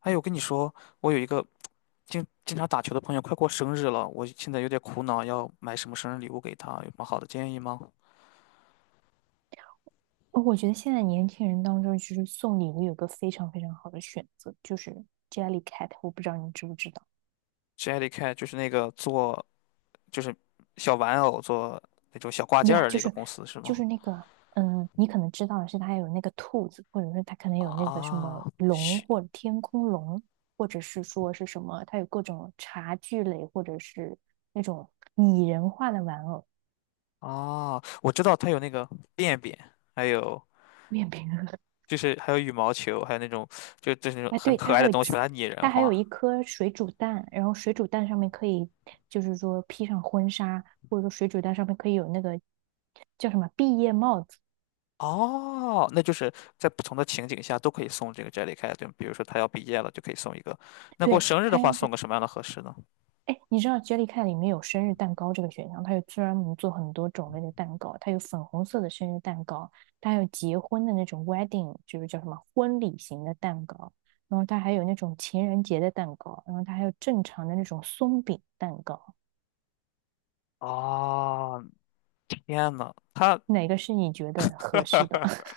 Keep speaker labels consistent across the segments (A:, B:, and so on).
A: 哎，我跟你说，我有一个经常打球的朋友，快过生日了，我现在有点苦恼，要买什么生日礼物给他？有什么好的建议吗
B: 哦，我觉得现在年轻人当中，就是送礼物有个非常非常好的选择，就是 Jellycat，我不知道你知不知道
A: ？Jelly Cat 就是那个做就是小玩偶做那种小挂件儿
B: 呀
A: 的
B: 就
A: 那个
B: 是
A: 公司是
B: 就
A: 吗？
B: 是那个，你可能知道的是它有那个兔子，或者是它可能有那个什
A: 啊，
B: 么龙
A: 是
B: 或者天空龙，或者是说是什么，它有各种茶具类或者是那种拟人化的玩偶，
A: 啊，我知道他有那个便便，还有
B: 面 饼
A: 就是还有羽毛球，还有那种就是那种
B: 哎，
A: 很
B: 对，
A: 可
B: 它
A: 爱
B: 还
A: 的
B: 有
A: 东西，
B: 鸡，
A: 把它拟人
B: 它还
A: 化。
B: 有一颗水煮蛋，然后水煮蛋上面可以，就是说披上婚纱，或者说水煮蛋上面可以有那个叫什么毕业帽子。
A: 哦，那就是在不同的情景下都可以送这个 Jellycat，对吗？比如说他要毕业了，就可以送一个。那过
B: 对，
A: 生日的
B: 它
A: 话，
B: 要
A: 送
B: 是，
A: 个什么样的合适呢？
B: 哎，你知道 Jellycat 里面有生日蛋糕这个选项，它有专门做很多种类的蛋糕，它有粉红色的生日蛋糕，它还有结婚的那种 wedding，就是叫什么婚礼型的蛋糕，然后它还有那种情人节的蛋糕，然后它还有正常的那种松饼蛋糕，
A: 哦，天呐，他
B: 哪个是你觉得合适的？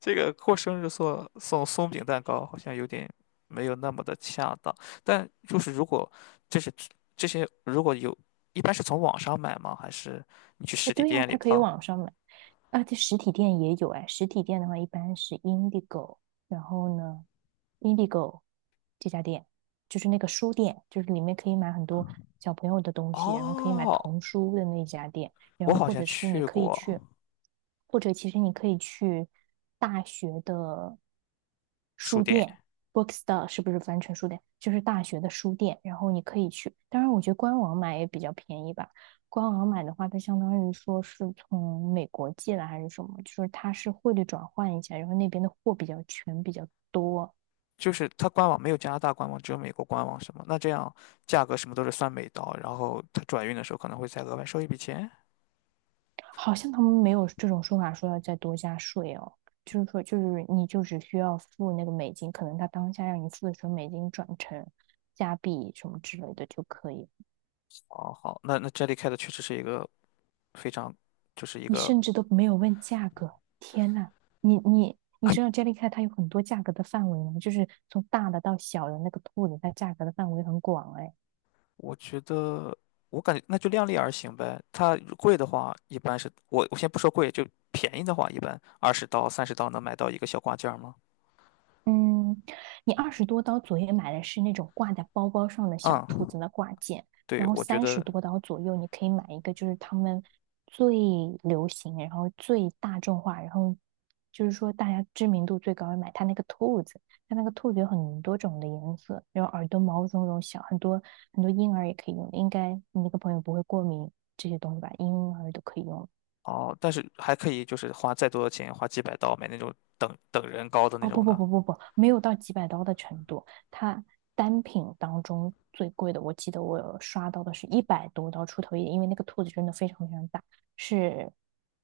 A: 这个过生日送送松饼蛋糕好像有点没有那么的恰当。但就是如果这是这些如果有，一般是从网上买吗？还是你去实
B: 哎，
A: 体
B: 对呀、
A: 店里
B: 它可以
A: 碰？
B: 网上买，啊，这实体店也有哎。实体店的话，一般是 Indigo，然后呢，Indigo 这家店就是那个书店，就是里面可以买很多小朋友的东西，然后可以买
A: 哦，
B: 童书的那家店，然
A: 我
B: 后
A: 好
B: 或
A: 像
B: 者是你
A: 去
B: 可以
A: 过
B: 去，或者其实你可以去大学的
A: 书
B: 书
A: 店。
B: 店，Bookstore 是不是翻成书店？就是大学的书店，然后你可以去。当然，我觉得官网买也比较便宜吧。官网买的话，它相当于说是从美国寄来还是什么，就是它是汇率转换一下，然后那边的货比较全，比较多，
A: 就是它官网没有加拿大官网，只有美国官网什么？那这样价格什么都是算美刀，然后它转运的时候可能会再额外收一笔钱。
B: 好像他们没有这种说法说要再多加税哦，就是说就是你就只需要付那个美金，可能他当下让你付的时候美金转成加币什么之类的就可以，
A: 哦，好，那 Jellycat 确实是一个非常，就是一
B: 你
A: 个，
B: 甚至都没有问价格，天呐，你你。你知道 Jellycat 它有很多价格的范围吗？就是从大的到小的那个兔子，它价格的范围很广哎。
A: 我觉得我感觉那就量力而行呗。它贵的话，一般是我先不说贵，就便宜的话，一般20刀30刀能买到一个小挂件儿吗？
B: 嗯，你20多刀左右买的是那种挂在包包上的小兔
A: 嗯，
B: 子的挂件，
A: 对，
B: 然后
A: 我觉
B: 三十
A: 得
B: 多刀左右你可以买一个，就是他们最流行，然后最大众化，然后就是说大家知名度最高，的买它那个兔子，它那个兔子有很多种的颜色，然后耳朵毛茸茸小，很多很多婴儿也可以用，应该你那个朋友不会过敏这些东西吧？婴儿都可以用。
A: 哦，但是还可以就是花再多的钱，花几百刀买那种等等人高的那
B: 哦，不
A: 种
B: 不
A: 的。
B: 不不不，没有到几百刀的程度。它单品当中最贵的，我记得我有刷到的是100多刀出头一点，因为那个兔子真的非常非常大，是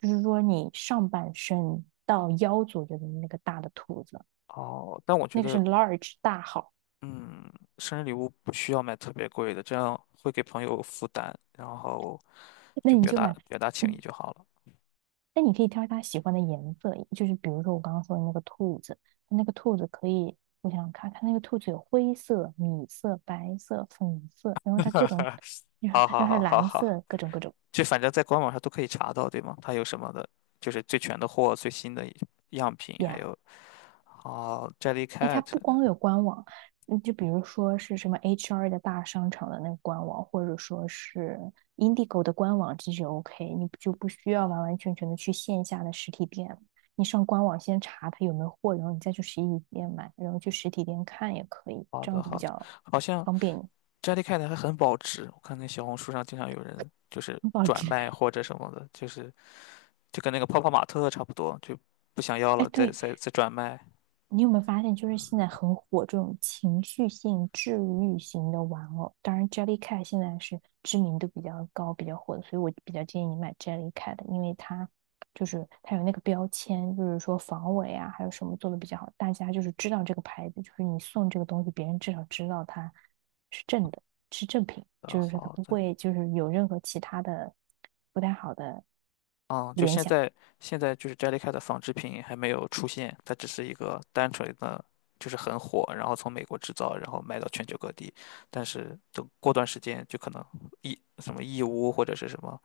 B: 就是说你上半身到腰左右的那个大的兔子，
A: 哦，但我觉
B: 那个是
A: 得
B: large 大号，
A: 嗯，生日礼物不需要买特别贵的，这样会给朋友负担，然后
B: 那
A: 就
B: 你
A: 表
B: 就
A: 达
B: 买。
A: 表达情谊
B: 嗯，
A: 就好了。
B: 那你可以挑他喜欢的颜色，就是比如说我刚刚说的那个兔子，那个兔子可以，我想想看，它那个兔子有灰色、米色、白色、粉色，然后它各种，然后
A: 好
B: 然后
A: 好
B: 还有
A: 好好
B: 蓝
A: 好，
B: 色，各种各种
A: 就反正在官网上都可以查到，对吗？它有什么的，就是最全的货、最新的样品，还
B: 呀。
A: 有哦
B: 哎，它
A: ，Jellycat。
B: 不光有官网，嗯，就比如说是什么 HR 的大商场的那个官网，或者说是 Indigo 的官网，这就 OK，你就不需要完完全全的去线下的实体店了，你上官网先查它有没有货，然后你再去实体店买，然后去实体店看也可以，
A: 好
B: 这
A: 的
B: 样子
A: 好
B: 比
A: 的，
B: 较
A: 好像
B: 方便你。
A: Jellycat 还很保值，我看那小红书上经常有人就是
B: 很保
A: 转
B: 值。
A: 卖或者什么的，就是就跟那个泡泡玛特差不多，就不想要
B: 哎，
A: 了再
B: 对，
A: 再再转卖。
B: 你有没有发现，就是现在很火这种情绪性、治愈型的玩偶？当然，Jellycat 现在是知名度比较高、比较火的，所以我比较建议你买 Jellycat 的因为它就是它有那个标签，就是说防伪啊，还有什么做的比较好，大家就是知道这个牌子，就是你送这个东西，别人至少知道它是正的，是正品，就是说它
A: 好
B: 不
A: 的。
B: 会就是有任何其他的不太好的
A: 嗯，就
B: 联
A: 现
B: 想。
A: 在，现在就是 Jellycat 的纺织品还没有出现，它只是一个单纯的，就是很火，然后从美国制造，然后卖到全球各地。但是等过段时间，就可能义什么义乌或者是什么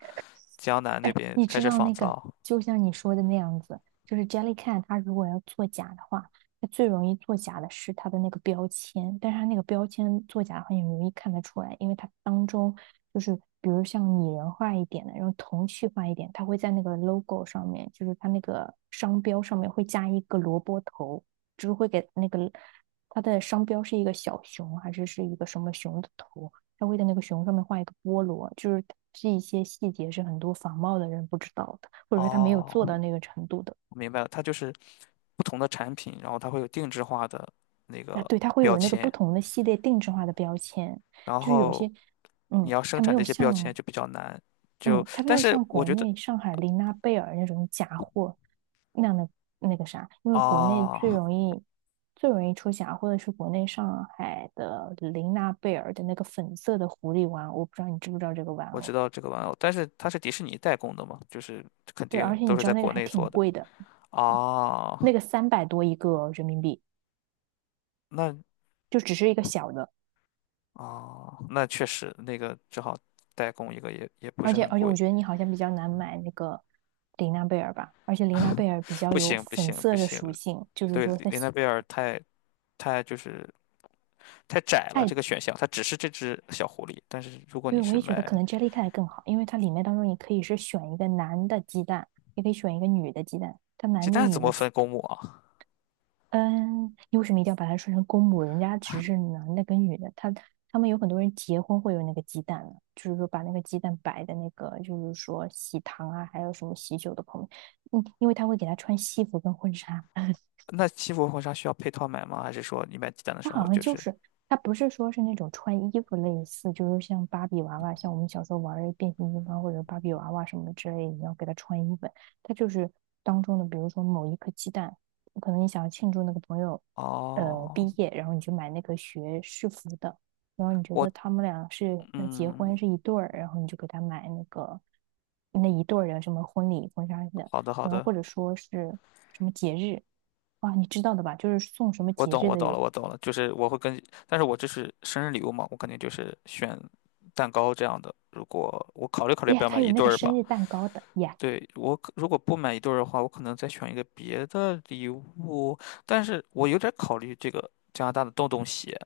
A: 江南那
B: 哎，
A: 边
B: 你
A: 开
B: 知
A: 始
B: 道
A: 仿
B: 那个，
A: 造。
B: 就像你说的那样子，就是 Jellycat，它如果要作假的话，它最容易作假的是它的那个标签，但是它那个标签作假很话，你容易看得出来，因为它当中就是比如像拟人化一点的，然后童趣化一点，它会在那个 logo 上面，就是它那个商标上面会加一个萝卜头，就是会给那个它的商标是一个小熊还是一个什么熊的头，他会在那个熊上面画一个菠萝，就是这一些细节是很多仿冒的人不知道的，或者说他没有做
A: 哦，
B: 到那个程度的。
A: 我明白了，它就是不同的产品，然后它会有定制化的那
B: 啊，
A: 个
B: 对，他会
A: 标
B: 有那个
A: 签，
B: 不同的系列定制化的标签，
A: 然
B: 就是有
A: 后
B: 些，
A: 你
B: 嗯，
A: 要生
B: 他没
A: 产
B: 有
A: 这些标签
B: 像，
A: 就比较难。就
B: 嗯，他没
A: 但
B: 有
A: 是
B: 像
A: 我
B: 国
A: 觉得
B: 内上海琳娜贝尔那种假货那样的那个啥，因为国内
A: 啊。
B: 最容
A: 哦
B: 易最容易出假货的是国内上海的琳娜贝尔的那个粉色的狐狸玩偶，我不知道你知不知道这个玩
A: 我知
B: 偶？
A: 道这个玩偶，但是它是迪士尼代工的嘛，就是肯
B: 对，
A: 定
B: 而且
A: 都
B: 你
A: 是
B: 知
A: 在
B: 道那个
A: 国
B: 还
A: 内
B: 挺
A: 做的。
B: 贵的，
A: 啊，
B: 那个300多一个人民币，
A: 那
B: 就只是一个小的，
A: 那确实那个只好代工一个也不
B: 而
A: 是
B: 且
A: 很
B: 而且我
A: 贵。
B: 觉得你好像比较难买那个玲娜贝尔吧，而且玲娜贝 尔比较
A: 不
B: 有
A: 行不
B: 粉
A: 行不
B: 色的
A: 行，
B: 属性，就是
A: 对，
B: 说它
A: 林奈贝尔太就是太窄了这
B: 太，
A: 个选项，它只是这只小狐狸。但是如果你
B: 对，我
A: 是
B: 也觉得
A: 买
B: 可能 Jellycat 更好，因为它里面当中你可以是选一个男的鸡蛋，也可以选一个女的鸡蛋，它
A: 鸡
B: 男的
A: 蛋，怎
B: 女
A: 么
B: 的
A: 分公母啊？
B: 嗯，你为什么一定要把它说成公母？人家只是男的跟女的，他们有很多人结婚会有那个鸡蛋呢，就是说把那个鸡蛋摆在那个，就是说喜糖啊，还有什么喜酒的旁边，嗯，因为他会给他穿西服跟婚纱。
A: 那西服婚纱需要配套买吗？还是说你买鸡蛋的
B: 它
A: 时
B: 好
A: 候
B: 像
A: 就
B: 就
A: 是？
B: 是它不是说是那种穿衣服类似，就是像芭比娃娃，像我们小时候玩儿的变形金刚或者芭比娃娃什么之类的，你要给它穿衣服。它就是当中的，比如说某一颗鸡蛋，可能你想要庆祝那个朋友
A: 哦，
B: 毕业，然后你就买那个学士服的，然后你觉
A: 我
B: 得他们俩是要结婚
A: 嗯，
B: 是一对儿，然后你就给他买那个那一对儿的什么婚礼婚纱的，
A: 好的好
B: 然后
A: 的。
B: 或者说是什么节日。哇，你知道的吧？就是送什么
A: 我
B: 节
A: 懂，
B: 日
A: 我
B: 的
A: 懂
B: 有
A: 了，我懂了，就是我会跟，但是我这是生日礼物嘛，我肯定就是选蛋糕这样的。如果我考虑考虑要不
B: 耶，
A: 要买
B: 他有
A: 一
B: 那
A: 对
B: 个
A: 儿吧，
B: 生日蛋糕的耶，
A: 对，我可如果不买一对儿的话，我可能再选一个别的礼物，但是我有点考虑这个加拿大的洞洞鞋，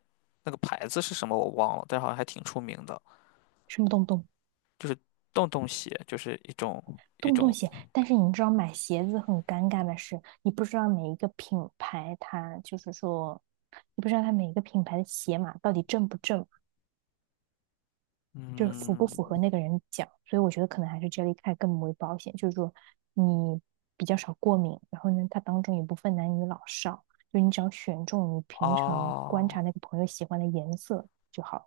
A: 那个牌子是什么我忘了，但是好像还挺出名的，
B: 什么洞洞
A: 就是洞洞鞋，就是一种一
B: 洞洞
A: 种，
B: 鞋。但是你知道买鞋子很尴尬的是，你不知道每一个品牌它就是说，你不知道它每一个品牌的鞋码到底正不正，就是符不符
A: 嗯
B: 合那个人脚。所以我觉得可能还是 Jellycat 更为保险，就是说你比较少过敏，然后呢，它当中也不分男女老少，就你只要选中你平常观察
A: 啊。
B: 那个朋友喜欢的颜色就好了。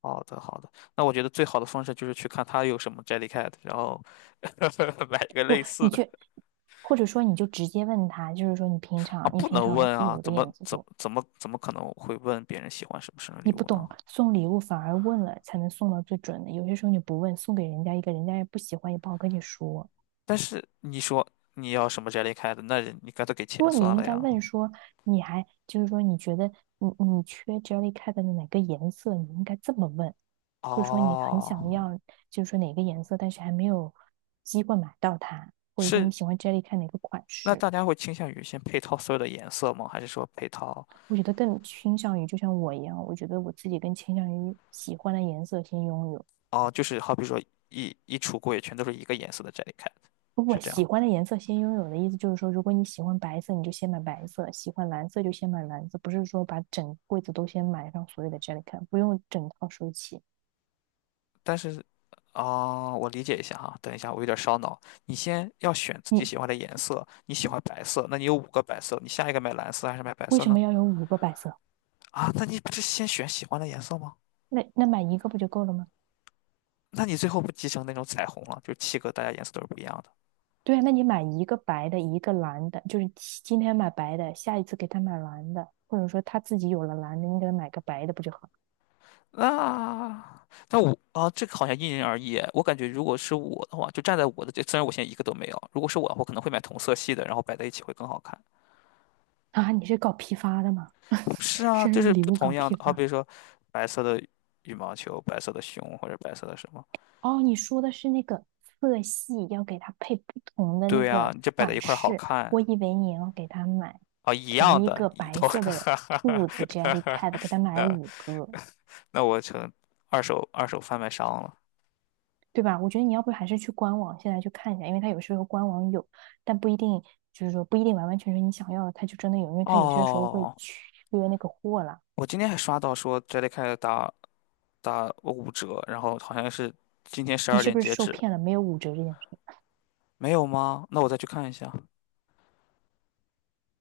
A: 好的，好的。那我觉得最好的方式就是去看他有什么 Jellycat，然后 买一个
B: 不，
A: 类似
B: 你
A: 的
B: 去，或者说你就直接问他，就是说你平
A: 啊，
B: 常你
A: 不
B: 平
A: 能问
B: 常
A: 啊，
B: 有的
A: 怎么
B: 眼子
A: 怎
B: 多，
A: 怎么怎么可能会问别人喜欢什么生日礼
B: 你不
A: 物呢？
B: 懂送礼物，反而问了才能送到最准的。有些时候你不问，送给人家一个人家也不喜欢，也不好跟你说。
A: 但是你说你要什么 Jellycat，那人你干脆给钱
B: 不过你
A: 算
B: 应
A: 了
B: 该
A: 呀。
B: 问说，你还就是说你觉得你缺 Jellycat 的哪个颜色，你应该这么问，或者说你很
A: 哦，
B: 想要就是说哪个颜色，但是还没有机会买到它，或者说你
A: 是，
B: 喜欢 Jellycat 哪个款
A: 那
B: 式。
A: 大家会倾向于先配套所有的颜色吗？还是说配套？
B: 我觉得更倾向于，就像我一样，我觉得我自己更倾向于喜欢的颜色先拥有。
A: 哦，就是好比说一橱柜全都是一个颜色的 Jellycat，
B: 不
A: 是
B: 不，
A: 这
B: 喜
A: 样
B: 欢的颜色先拥有的意思就是说，如果你喜欢白色，你就先买白色；喜欢蓝色就先买蓝色，不是说把整柜子都先买上所有的 j e l l y c a 不用整套收齐。
A: 但是啊，我理解一下哈。等一下，我有点烧脑。你先要选自己
B: 你
A: 喜欢的颜色，你喜欢白色，那你有五个白色，你下一个买蓝色还是买白
B: 为
A: 色
B: 什
A: 呢？
B: 么要有五个白色？
A: 啊，那你不是先选喜欢的颜色吗？
B: 那买一个不就够了吗？
A: 那你最后不集成那种彩虹了？就七个，大家颜色都是不一样的。
B: 对啊，那你买一个白的，一个蓝的，就是今天买白的，下一次给他买蓝的，或者说他自己有了蓝的，你给他买个白的，不就好？
A: 那那我啊，这个好像因人而异哎。我感觉如果是我的话，就站在我的这，虽然我现在一个都没有，如果是我，我可能会买同色系的，然后摆在一起会更好看。
B: 啊，你是搞批发的吗？
A: 是啊，
B: 生
A: 就
B: 日
A: 是
B: 礼
A: 不
B: 物
A: 同
B: 搞
A: 样
B: 批
A: 的，好比
B: 发？
A: 如说白色的羽毛球、白色的熊或者白色的什么。
B: 哦，你说的是那个色系，要给它配不同的那
A: 对呀，
B: 个
A: 你这摆在
B: 款
A: 一块儿好
B: 式。
A: 看
B: 我以为你要给他买
A: 啊，一样
B: 同一
A: 的，
B: 个
A: 一
B: 白
A: 头，哈
B: 色的
A: 哈哈
B: 兔子
A: 哈哈。
B: Jellycat，给他买
A: 那
B: 五个，
A: 那我成二手贩卖商了。
B: 对吧？我觉得你要不还是去官网现在去看一下，因为它有时候官网有，但不一定就是说不一定完完全全你想要的，它就真的有，因为它有些时候会
A: 哦，
B: 缺那个货啦。
A: 我今天还刷到说 Jellycat 打5折，然后好像是今天十
B: 你
A: 二
B: 是
A: 点
B: 不是
A: 截
B: 受
A: 止，
B: 骗了？没有五折这件事？
A: 没有吗？那我再去看一下。